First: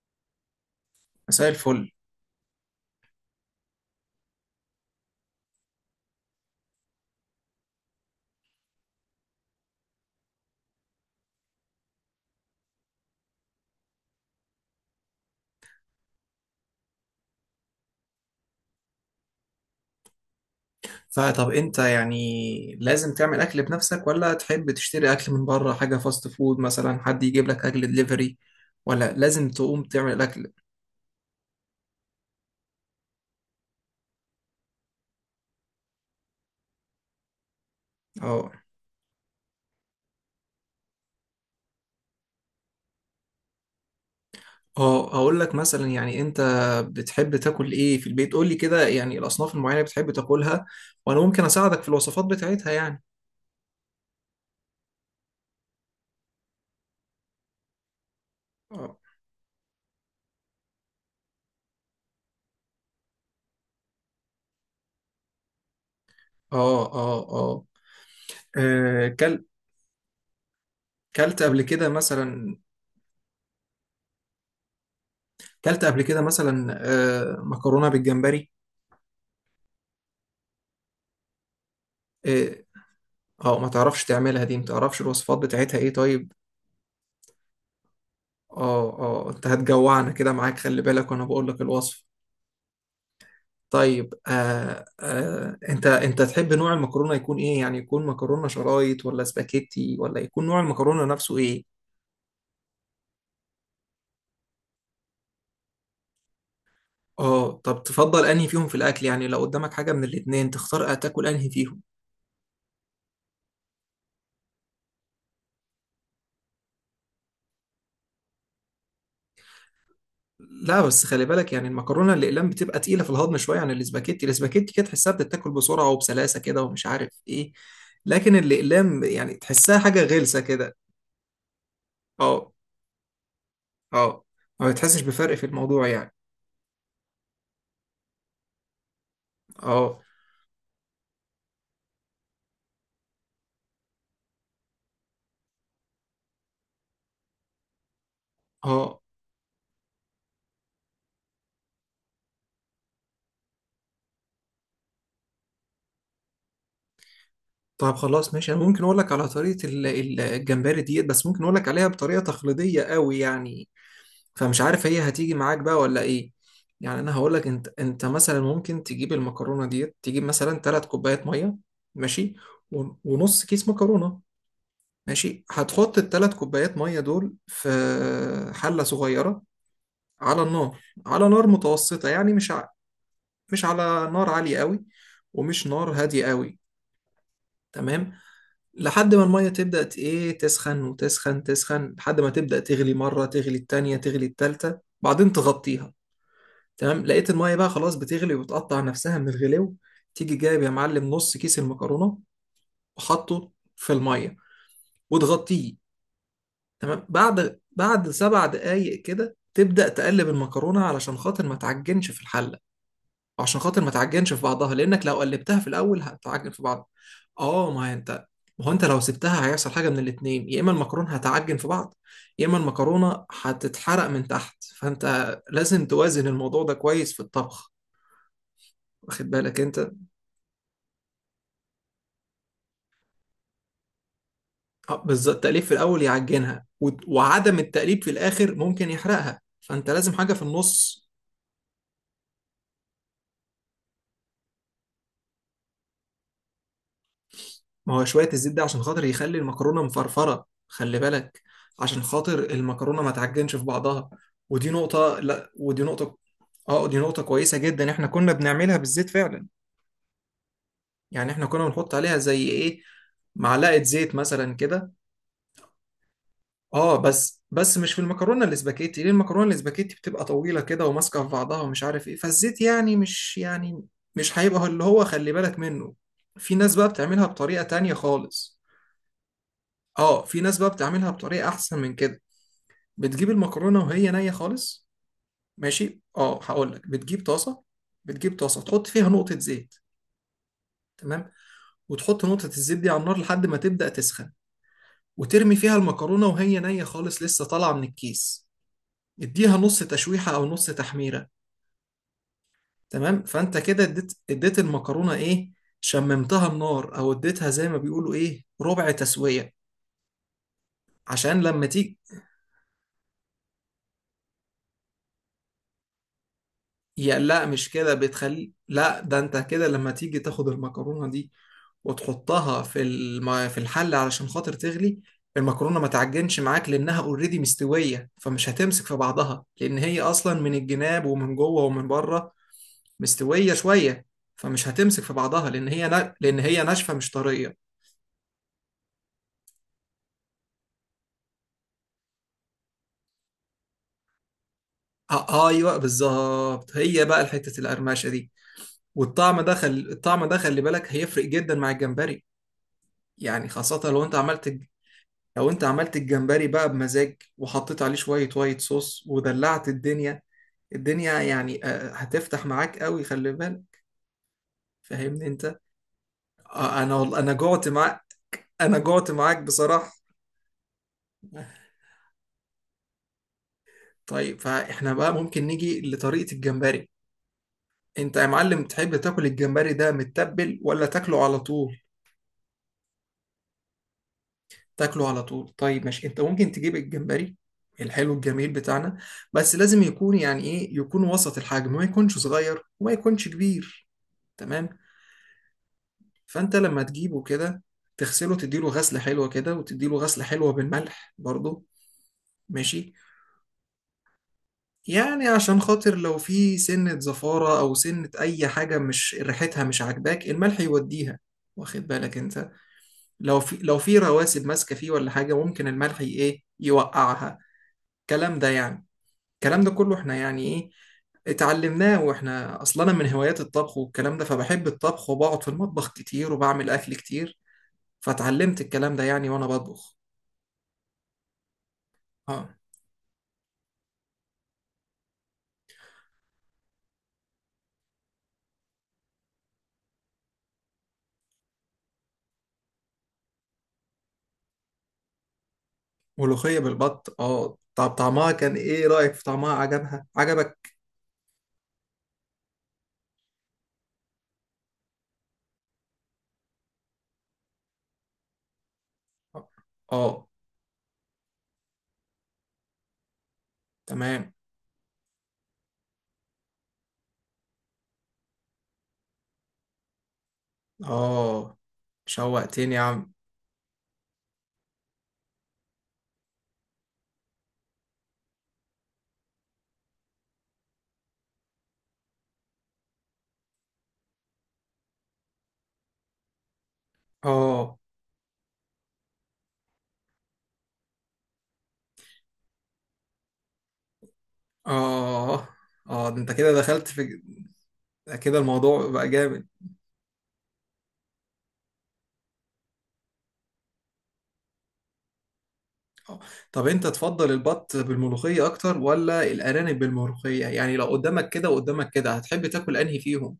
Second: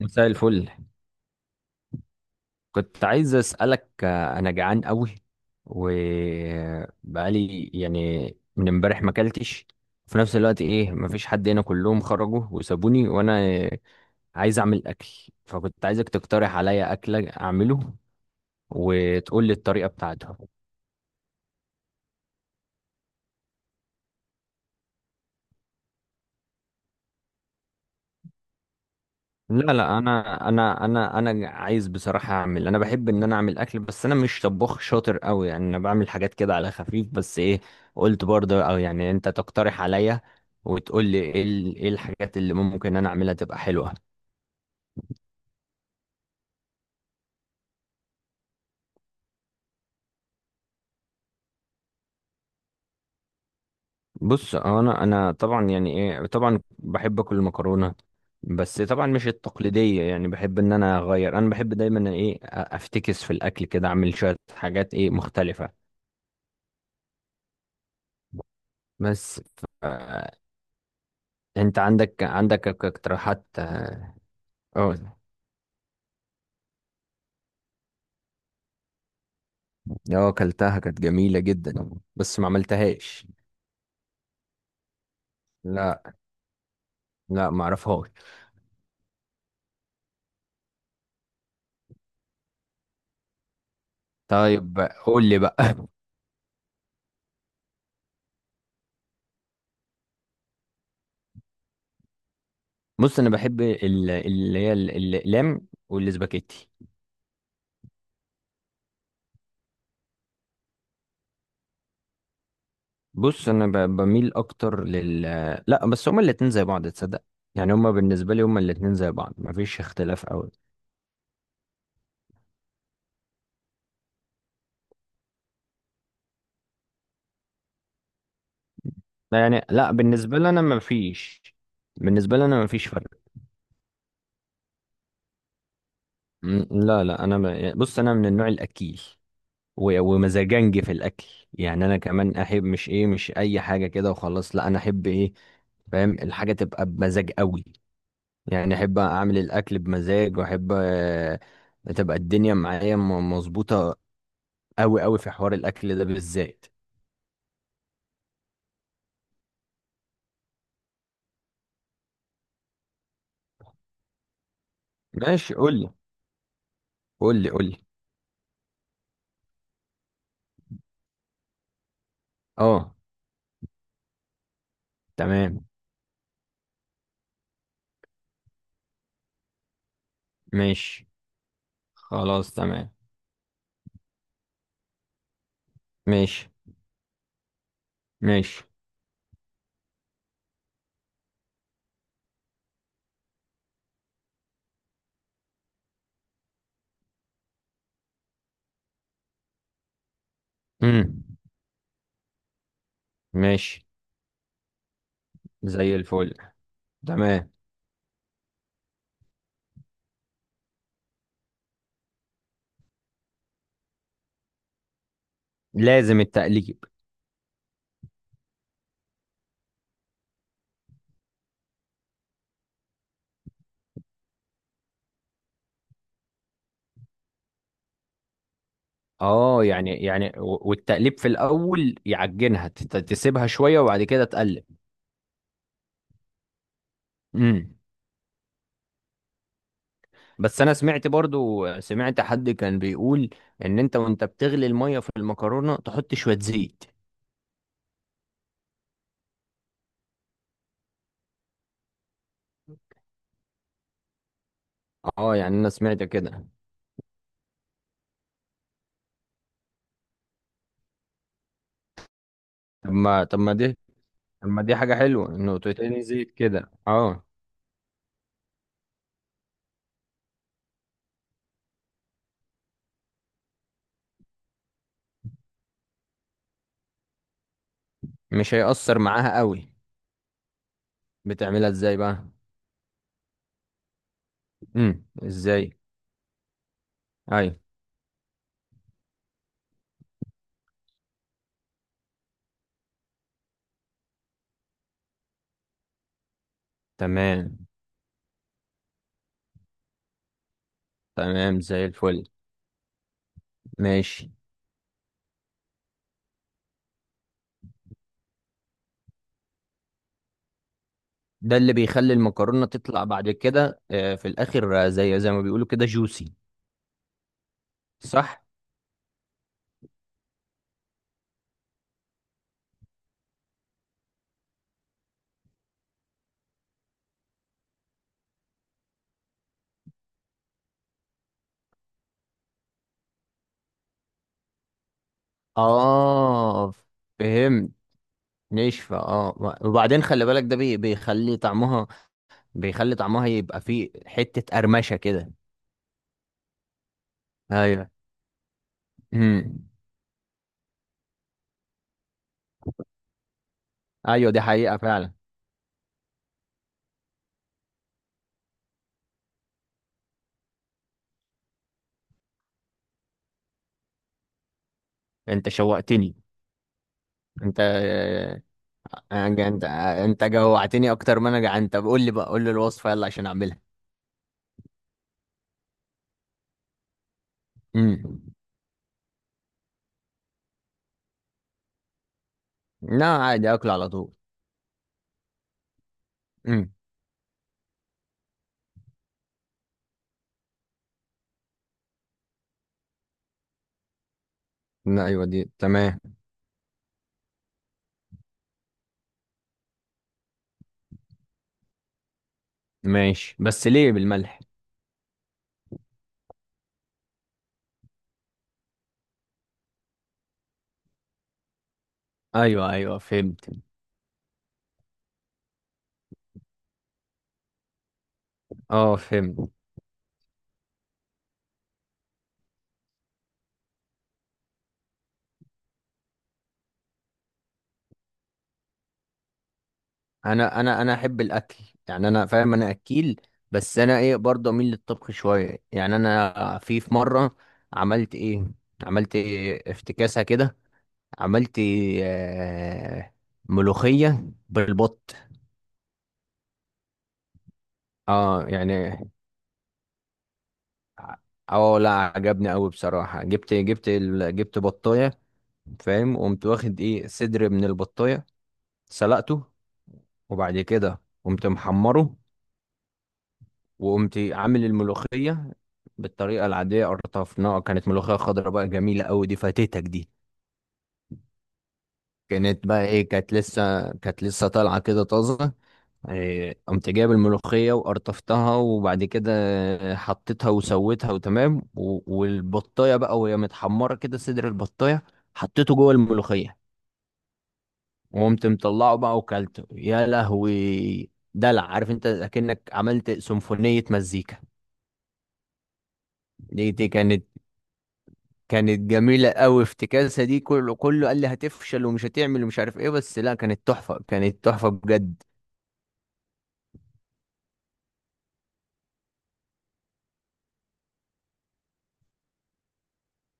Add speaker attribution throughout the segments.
Speaker 1: مساء الفل.
Speaker 2: مساء الفل.
Speaker 1: كنت عايز أسألك أنا جعان قوي وبقالي من امبارح ما اكلتش. في نفس الوقت إيه، مفيش حد هنا، كلهم خرجوا وسابوني وأنا عايز أعمل أكل، فكنت عايزك تقترح عليا أكلة أعمله وتقول لي الطريقة بتاعته.
Speaker 2: فطب انت يعني لازم تعمل اكل بنفسك، ولا تحب تشتري اكل من بره، حاجه فاست فود مثلا، حد يجيب لك اكل دليفري، ولا لازم
Speaker 1: لا
Speaker 2: تقوم
Speaker 1: لا
Speaker 2: تعمل
Speaker 1: انا
Speaker 2: الاكل؟
Speaker 1: انا انا انا عايز بصراحه اعمل، انا بحب ان انا اعمل اكل، بس انا مش طباخ شاطر قوي، يعني انا بعمل حاجات كده على خفيف، بس ايه، قلت
Speaker 2: اه
Speaker 1: برضه او يعني انت تقترح عليا وتقول لي ايه ايه الحاجات اللي ممكن انا اعملها تبقى حلوه.
Speaker 2: اه، هقول لك مثلا، يعني انت بتحب تاكل ايه في البيت؟ قول لي كده، يعني الاصناف المعينه اللي بتحب تاكلها، وانا ممكن اساعدك في الوصفات بتاعتها يعني.
Speaker 1: بص، انا طبعا يعني ايه، طبعا بحب اكل المكرونه، بس
Speaker 2: اه
Speaker 1: طبعا مش التقليديه، يعني بحب ان انا اغير، انا بحب دايما ايه، افتكس في الاكل كده، اعمل شويه حاجات ايه مختلفه.
Speaker 2: اه اه اه آه،
Speaker 1: بس
Speaker 2: كل كلت قبل
Speaker 1: انت
Speaker 2: كده
Speaker 1: عندك
Speaker 2: مثلا
Speaker 1: عندك اقتراحات؟ اه. اه.
Speaker 2: كلت قبل كده مثلا مكرونه بالجمبري.
Speaker 1: آه، اكلتها، كانت جميلة جدا بس ما
Speaker 2: آه،
Speaker 1: عملتهاش.
Speaker 2: اه ما تعرفش تعملها دي؟ ما تعرفش الوصفات بتاعتها؟ ايه
Speaker 1: لا،
Speaker 2: طيب،
Speaker 1: لا ما اعرفهاش.
Speaker 2: اه، انت هتجوعنا كده معاك، خلي بالك، وانا بقول لك الوصف. طيب
Speaker 1: طيب قول لي
Speaker 2: انت
Speaker 1: بقى.
Speaker 2: انت تحب نوع المكرونه يكون ايه؟ يعني يكون مكرونه شرايط، ولا سباكيتي، ولا يكون نوع المكرونه نفسه ايه؟
Speaker 1: بص، انا بحب الاقلام والسباكيتي.
Speaker 2: اه، طب تفضل انهي فيهم في الاكل؟ يعني لو قدامك حاجه من الاتنين، تختار تاكل انهي فيهم؟
Speaker 1: بص انا بميل اكتر لل، لا بس هما الاتنين زي بعض تصدق، يعني هما بالنسبة لي هما الاتنين زي بعض، ما فيش اختلاف قوي.
Speaker 2: لا بس خلي بالك، يعني المكرونه الاقلام بتبقى تقيله في الهضم شويه عن الاسباجيتي. الاسباجيتي كده تحسها بتتاكل بسرعه وبسلاسه كده ومش عارف ايه، لكن الاقلام يعني
Speaker 1: لا يعني،
Speaker 2: تحسها
Speaker 1: لا
Speaker 2: حاجه
Speaker 1: بالنسبة
Speaker 2: غلسه
Speaker 1: لي انا
Speaker 2: كده.
Speaker 1: ما فيش، بالنسبة لي
Speaker 2: اه
Speaker 1: انا ما فيش فرق.
Speaker 2: اه، ما بتحسش بفرق في الموضوع يعني.
Speaker 1: لا، انا ب... بص، انا من النوع الاكيل،
Speaker 2: اه
Speaker 1: ومزاجنج في الاكل، يعني انا كمان احب مش ايه، مش اي حاجه كده وخلاص، لا انا احب ايه، فاهم، الحاجه تبقى بمزاج قوي، يعني احب
Speaker 2: اه،
Speaker 1: اعمل الاكل بمزاج، واحب تبقى الدنيا معايا مظبوطه قوي قوي في حوار الاكل ده بالذات.
Speaker 2: طب خلاص ماشي، انا ممكن اقول لك على طريقه الجمبري ديت، بس ممكن اقول لك عليها بطريقه تقليديه قوي يعني، فمش عارف هي هتيجي
Speaker 1: ماشي،
Speaker 2: معاك بقى
Speaker 1: قول لي
Speaker 2: ولا ايه. يعني انا هقول
Speaker 1: قول
Speaker 2: لك،
Speaker 1: لي قول
Speaker 2: انت
Speaker 1: لي.
Speaker 2: انت مثلا ممكن تجيب المكرونه ديت، تجيب مثلا 3 كوبايات ميه ماشي،
Speaker 1: اه.
Speaker 2: ونص كيس مكرونه. ماشي،
Speaker 1: تمام.
Speaker 2: هتحط الـ 3 كوبايات ميه دول في حله صغيره على النار،
Speaker 1: ماشي.
Speaker 2: على نار متوسطه يعني،
Speaker 1: خلاص تمام.
Speaker 2: مش على نار عاليه قوي، ومش نار هاديه
Speaker 1: ماشي.
Speaker 2: قوي، تمام.
Speaker 1: ماشي.
Speaker 2: لحد ما الميه تبدا ت- ايه تسخن وتسخن تسخن لحد ما تبدا تغلي، مره تغلي التانيه، تغلي التالته، بعدين تغطيها. تمام، لقيت المية بقى خلاص بتغلي، وبتقطع نفسها من الغلو، تيجي جايب يا معلم
Speaker 1: امم.
Speaker 2: نص كيس المكرونة وحطه
Speaker 1: ماشي.
Speaker 2: في المية وتغطيه.
Speaker 1: زي الفل.
Speaker 2: تمام،
Speaker 1: تمام.
Speaker 2: بعد 7 دقايق كده تبدأ تقلب المكرونة علشان خاطر ما تعجنش في الحلة، وعشان خاطر ما تعجنش في بعضها، لأنك لو قلبتها في الأول
Speaker 1: لازم
Speaker 2: هتعجن في
Speaker 1: التقليد.
Speaker 2: بعض. اه ما هي انت ما هو انت لو سبتها هيحصل حاجة من الاتنين: يا اما المكرونة هتعجن في بعض، يا اما المكرونة هتتحرق من تحت، فانت لازم توازن الموضوع ده كويس في الطبخ، واخد بالك
Speaker 1: اه
Speaker 2: انت.
Speaker 1: يعني يعني والتقليب في الاول يعجنها، تسيبها شويه وبعد كده تقلب.
Speaker 2: بالظبط، التقليب في الاول يعجنها، وعدم
Speaker 1: امم.
Speaker 2: التقليب في الاخر ممكن يحرقها، فانت لازم حاجه في
Speaker 1: بس انا
Speaker 2: النص.
Speaker 1: سمعت برضو، سمعت حد كان بيقول ان انت وانت بتغلي الميه في المكرونه تحط شويه زيت.
Speaker 2: ما هو شويه الزيت ده عشان خاطر يخلي المكرونه مفرفره، خلي بالك، عشان خاطر المكرونه ما تعجنش في بعضها. ودي نقطه
Speaker 1: اه
Speaker 2: لا
Speaker 1: يعني انا
Speaker 2: ودي
Speaker 1: سمعت
Speaker 2: نقطه.
Speaker 1: كده.
Speaker 2: اه، دي نقطه كويسه جدا، احنا كنا بنعملها بالزيت فعلا، يعني احنا كنا بنحط عليها زي ايه،
Speaker 1: طب ما دي،
Speaker 2: معلقه زيت
Speaker 1: طب
Speaker 2: مثلا
Speaker 1: ما دي
Speaker 2: كده.
Speaker 1: حاجه حلوه انه تتقلي زيت كده،
Speaker 2: اه،
Speaker 1: اه.
Speaker 2: بس مش في المكرونه الاسباجيتي، ليه؟ المكرونه الاسباجيتي بتبقى طويله كده، وماسكه في بعضها، ومش عارف ايه، فالزيت يعني مش يعني مش هيبقى اللي هو خلي بالك منه. في ناس بقى بتعملها بطريقه تانية
Speaker 1: مش
Speaker 2: خالص،
Speaker 1: هيأثر معاها قوي.
Speaker 2: اه، في ناس بقى بتعملها بطريقه
Speaker 1: بتعملها
Speaker 2: احسن من
Speaker 1: ازاي
Speaker 2: كده،
Speaker 1: بقى؟
Speaker 2: بتجيب المكرونه وهي نيه خالص.
Speaker 1: امم، ازاي؟
Speaker 2: ماشي، اه، هقول لك، بتجيب
Speaker 1: ايوه.
Speaker 2: طاسه، بتجيب طاسه تحط فيها نقطه زيت، تمام، وتحط نقطه الزيت دي على النار لحد ما تبدا تسخن، وترمي فيها المكرونه وهي نيه خالص، لسه
Speaker 1: تمام.
Speaker 2: طالعه من الكيس، اديها نص تشويحة أو نص تحميرة.
Speaker 1: تمام زي الفل.
Speaker 2: تمام، فأنت كده اديت
Speaker 1: ماشي.
Speaker 2: اديت المكرونة إيه، شممتها النار، أو اديتها زي ما بيقولوا إيه ربع تسوية، عشان
Speaker 1: ده
Speaker 2: لما
Speaker 1: اللي
Speaker 2: تيجي،
Speaker 1: بيخلي المكرونة تطلع بعد كده في الآخر، زي زي ما بيقولوا كده جوسي.
Speaker 2: يا لا مش كده
Speaker 1: صح؟
Speaker 2: بتخلي، لا، ده انت كده لما تيجي تاخد المكرونة دي وتحطها في الحل علشان خاطر تغلي، المكرونة ما تعجنش معاك، لأنها اوريدي مستوية، فمش هتمسك في بعضها، لأن هي أصلا من الجناب ومن جوه ومن بره مستويه شويه، فمش هتمسك في بعضها لان هي
Speaker 1: آه،
Speaker 2: ناشفه مش طريه.
Speaker 1: فهمت. نشفة اه، وبعدين خلي بالك ده بيخلي طعمها، بيخلي طعمها يبقى فيه حتة قرمشة كده.
Speaker 2: آه ايوه، بالظبط، هي بقى حته
Speaker 1: ايوه.
Speaker 2: القرمشه دي،
Speaker 1: امم.
Speaker 2: الطعم ده خلي بالك هيفرق جدا مع الجمبري، يعني خاصه لو انت
Speaker 1: ايوه دي
Speaker 2: عملت
Speaker 1: حقيقة فعلا.
Speaker 2: لو انت عملت الجمبري بقى بمزاج، وحطيت عليه شويه وايت صوص، ودلعت الدنيا، الدنيا يعني هتفتح معاك قوي خلي بالك، فاهمني
Speaker 1: انت
Speaker 2: انت.
Speaker 1: شوقتني.
Speaker 2: انا
Speaker 1: انت
Speaker 2: جعت معاك،
Speaker 1: انت
Speaker 2: بصراحه.
Speaker 1: انت جوعتني اكتر ما انا جعان، طب قول لي بقى، قول لي الوصفة يلا عشان اعملها.
Speaker 2: طيب، فاحنا بقى ممكن نيجي لطريقه الجمبري. انت يا
Speaker 1: امم.
Speaker 2: معلم تحب تاكل الجمبري ده متبل، ولا تاكله على طول؟
Speaker 1: لا عادي، اكل على طول.
Speaker 2: تاكله على طول، طيب ماشي، انت ممكن
Speaker 1: امم.
Speaker 2: تجيب الجمبري الحلو الجميل بتاعنا، بس لازم يكون يعني ايه، يكون وسط الحجم، ما يكونش صغير وما يكونش كبير، تمام.
Speaker 1: لا ايوه، دي تمام.
Speaker 2: فانت لما تجيبه كده، تغسله، تديله غسلة حلوة كده، وتديله غسلة حلوة بالملح برضه، ماشي.
Speaker 1: ماشي، بس ليه بالملح؟
Speaker 2: يعني عشان خاطر لو في سنة زفارة، أو سنة أي حاجة مش ريحتها مش عاجباك، الملح يوديها، واخد بالك أنت.
Speaker 1: ايوه ايوه،
Speaker 2: لو
Speaker 1: فهمت.
Speaker 2: في لو في رواسب ماسكه فيه ولا حاجه، ممكن الملح ي- ايه يوقعها، الكلام ده يعني.
Speaker 1: اه فهمت.
Speaker 2: الكلام ده كله احنا يعني ايه اتعلمناه، واحنا اصلا، انا من هوايات الطبخ والكلام ده، فبحب الطبخ، وبقعد في المطبخ كتير، وبعمل اكل كتير، فاتعلمت الكلام ده يعني وانا بطبخ.
Speaker 1: انا احب الاكل، يعني انا
Speaker 2: اه،
Speaker 1: فاهم، انا اكيل، بس انا ايه، برضه اميل للطبخ شويه، يعني انا في مره عملت ايه، عملت إيه افتكاسه كده، عملت آه، ملوخيه بالبط.
Speaker 2: ملوخية بالبط، اه، طب طعمها
Speaker 1: اه
Speaker 2: كان ايه،
Speaker 1: يعني،
Speaker 2: رأيك في طعمها، عجبها عجبك؟
Speaker 1: ع-، اه لا عجبني قوي بصراحه، جبت جبت بطايه، فاهم، وقمت واخد ايه، صدر من البطايه، سلقته،
Speaker 2: اه، آه.
Speaker 1: وبعد كده قمت محمره، وقمت
Speaker 2: تمام.
Speaker 1: عامل الملوخية بالطريقة العادية، قرطفناها، كانت ملوخية خضراء بقى جميلة أوي، دي فاتتك دي.
Speaker 2: اه،
Speaker 1: كانت
Speaker 2: شوقتني يا
Speaker 1: بقى ايه،
Speaker 2: عم.
Speaker 1: كانت لسه، كانت لسه طالعة كده طازة، إيه، قمت جايب الملوخية وقرطفتها، وبعد كده حطيتها وسويتها وتمام، والبطاية بقى وهي متحمرة كده، صدر البطاية حطيته جوه الملوخية،
Speaker 2: اه
Speaker 1: وقمت مطلعه بقى وكلته، يا لهوي دلع، عارف انت، اكنك عملت سيمفونية مزيكا.
Speaker 2: اه اه، ده انت كده
Speaker 1: دي
Speaker 2: دخلت
Speaker 1: دي
Speaker 2: في
Speaker 1: كانت،
Speaker 2: كده،
Speaker 1: كانت
Speaker 2: الموضوع بقى
Speaker 1: جميلة
Speaker 2: جامد.
Speaker 1: قوي افتكاسة دي، كله كله قال لي هتفشل ومش هتعمل ومش عارف ايه، بس لا، كانت تحفة، كانت تحفة بجد.
Speaker 2: آه. طب انت تفضل البط بالملوخية اكتر، ولا الارانب بالملوخية؟ يعني لو قدامك كده وقدامك كده، هتحب تاكل انهي فيهم؟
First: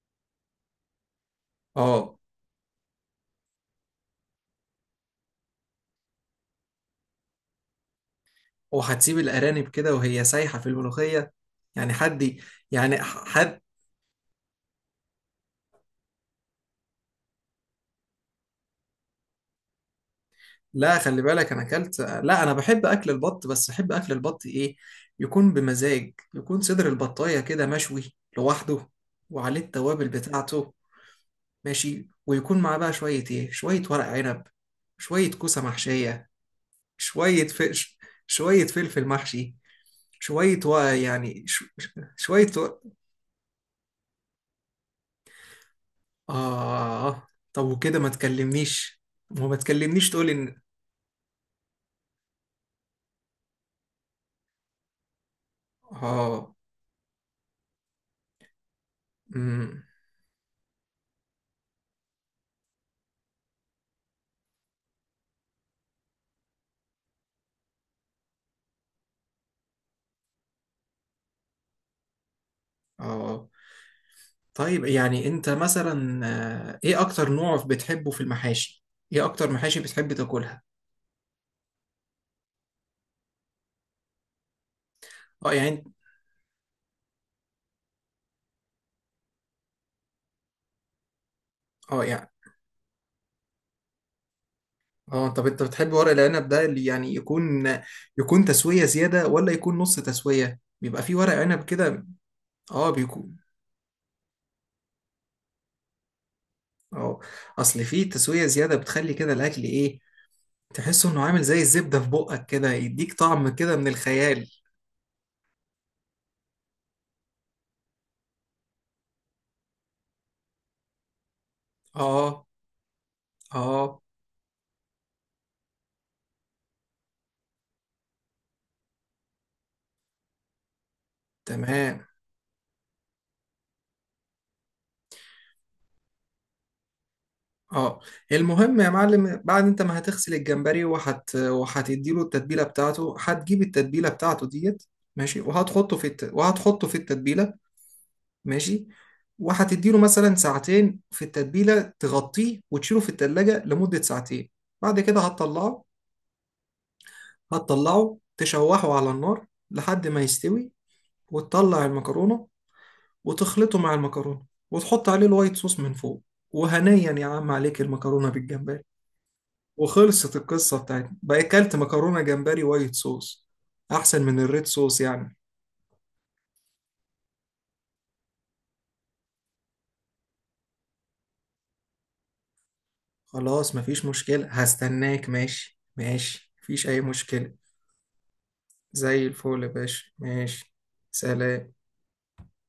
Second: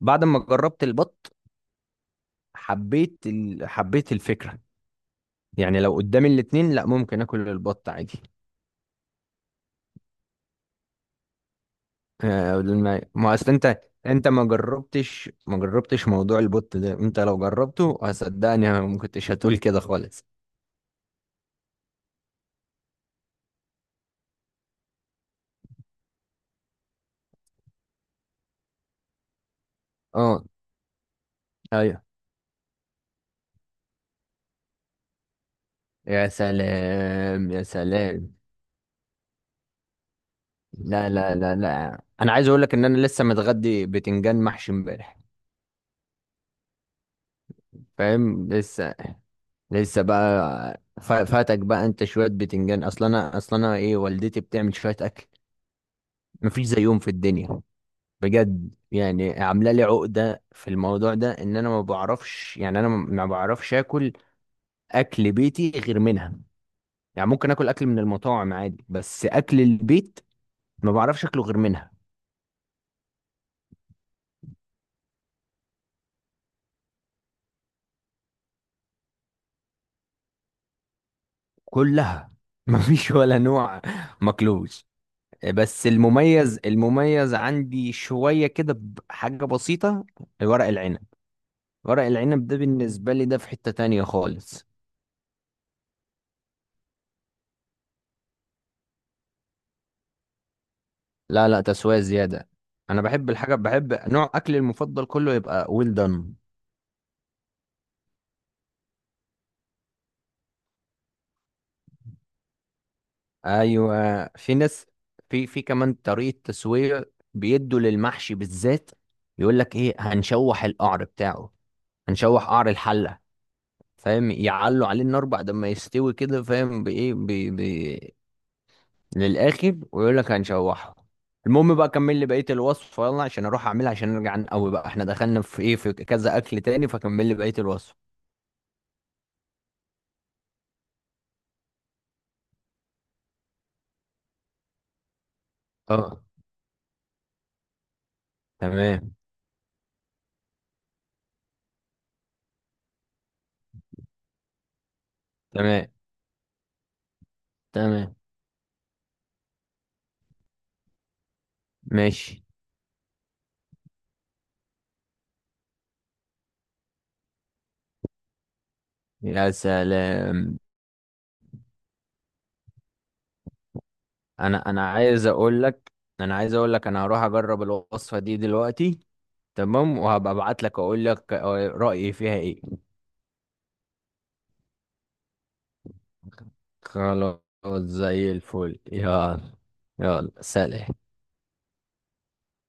Speaker 1: بعد ما جربت البط
Speaker 2: اه،
Speaker 1: حبيت ال...، حبيت الفكرة، يعني لو قدامي الاتنين، لا ممكن اكل البط عادي.
Speaker 2: وهتسيب الارانب كده وهي سايحة في الملوخية؟ يعني حد ي-
Speaker 1: آه،
Speaker 2: يعني ح-
Speaker 1: ما اصل
Speaker 2: حد،
Speaker 1: انت، انت ما جربتش، ما جربتش موضوع البط ده، انت لو جربته هصدقني ما كنتش هتقول كده خالص.
Speaker 2: لا خلي بالك، انا اكلت، لا، انا بحب اكل البط، بس بحب اكل البط ايه، يكون بمزاج، يكون صدر البطاية كده مشوي لوحده، وعليه التوابل
Speaker 1: اه.
Speaker 2: بتاعته،
Speaker 1: ايوه.
Speaker 2: ماشي، ويكون معاه بقى شوية ايه، شوية ورق عنب، شوية كوسة
Speaker 1: يا
Speaker 2: محشية، شوية
Speaker 1: سلام
Speaker 2: ف...
Speaker 1: يا
Speaker 2: ش-
Speaker 1: سلام.
Speaker 2: شوية فلفل محشي، شوية و...
Speaker 1: لا لا
Speaker 2: يعني
Speaker 1: لا
Speaker 2: ش...
Speaker 1: لا انا
Speaker 2: شوية
Speaker 1: عايز اقول لك
Speaker 2: و...
Speaker 1: ان انا لسه متغدي بتنجان محشي امبارح،
Speaker 2: آه طب وكده ما
Speaker 1: فاهم، لسه،
Speaker 2: تكلمنيش، وما
Speaker 1: لسه
Speaker 2: تكلمنيش تقولي إن،
Speaker 1: بقى، فاتك بقى انت شويه، بتنجان، اصلا انا، اصلا انا ايه، والدتي بتعمل شويه اكل
Speaker 2: آه
Speaker 1: مفيش زيهم في الدنيا بجد، يعني عامله
Speaker 2: أمم،
Speaker 1: لي عقده في الموضوع ده ان انا ما بعرفش، يعني انا ما بعرفش اكل اكل بيتي غير منها، يعني ممكن اكل اكل من المطاعم عادي، بس اكل البيت ما بعرفش اكله غير منها.
Speaker 2: آه طيب يعني أنت مثلا إيه أكتر نوع بتحبه في المحاشي؟ إيه أكتر محاشي بتحب تاكلها؟
Speaker 1: كلها مفيش ولا نوع ماكلوش،
Speaker 2: آه يعني
Speaker 1: بس المميز عندي شوية كده بحاجة بسيطة، ورق العنب. ورق
Speaker 2: آه يعني
Speaker 1: العنب ده بالنسبة لي ده في حتة تانية خالص.
Speaker 2: طب أنت بتحب ورق العنب ده اللي يعني يكون، يكون تسوية زيادة ولا يكون نص تسوية؟ بيبقى فيه ورق
Speaker 1: لا لا،
Speaker 2: عنب
Speaker 1: تسوية
Speaker 2: كده.
Speaker 1: زيادة.
Speaker 2: آه
Speaker 1: أنا بحب
Speaker 2: بيكون،
Speaker 1: الحاجة، بحب نوع أكلي المفضل كله يبقى ويل دان.
Speaker 2: اه، اصل في تسوية زيادة بتخلي كده الاكل ايه، تحسه انه عامل زي الزبدة في بقك كده، يديك طعم كده من
Speaker 1: أيوة،
Speaker 2: الخيال.
Speaker 1: في ناس، في كمان طريقة تسوية بيدوا للمحشي بالذات، يقول لك إيه، هنشوح القعر بتاعه، هنشوح
Speaker 2: اه
Speaker 1: قعر الحلة،
Speaker 2: اه،
Speaker 1: فاهم، يعلوا عليه النار بعد ما يستوي كده، فاهم بإيه، للاخر، ويقول لك هنشوحه. المهم بقى،
Speaker 2: تمام.
Speaker 1: كمل لي بقيه الوصفه يلا عشان اروح اعملها، عشان نرجع نقوي بقى، احنا دخلنا في ايه، في كذا اكل تاني، فكمل لي بقيه الوصفه.
Speaker 2: اه، المهم يا معلم، بعد انت ما هتغسل الجمبري، وهتديله التتبيلة بتاعته، هتجيب التتبيلة بتاعته ديت ماشي،
Speaker 1: اه.
Speaker 2: وهتحطه في التتبيلة، ماشي،
Speaker 1: تمام.
Speaker 2: وهتديله مثلا ساعتين في التتبيلة، تغطيه وتشيله في التلاجة لمدة ساعتين، بعد كده هتطلعه،
Speaker 1: تمام. تمام.
Speaker 2: هتطلعه تشوحه على النار لحد ما يستوي، وتطلع
Speaker 1: ماشي.
Speaker 2: المكرونة، وتخلطه مع المكرونة، وتحط عليه الوايت صوص من فوق، وهنيا يا عم عليك المكرونة بالجمبري،
Speaker 1: يا
Speaker 2: وخلصت
Speaker 1: سلام.
Speaker 2: القصة بتاعتنا بقى، أكلت مكرونة جمبري وايت صوص، أحسن من الريد
Speaker 1: انا
Speaker 2: صوص
Speaker 1: عايز
Speaker 2: يعني.
Speaker 1: اقول لك، انا عايز اقول لك انا هروح اجرب الوصفه دي دلوقتي، تمام، وهبقى ابعت لك اقول لك رايي فيها ايه.
Speaker 2: خلاص مفيش مشكلة، هستناك، ماشي ماشي، مفيش أي
Speaker 1: خلاص،
Speaker 2: مشكلة.
Speaker 1: زي الفل،
Speaker 2: زي
Speaker 1: يلا.
Speaker 2: الفل يا باشا،
Speaker 1: يلا،
Speaker 2: ماشي،
Speaker 1: سلام.
Speaker 2: سلام.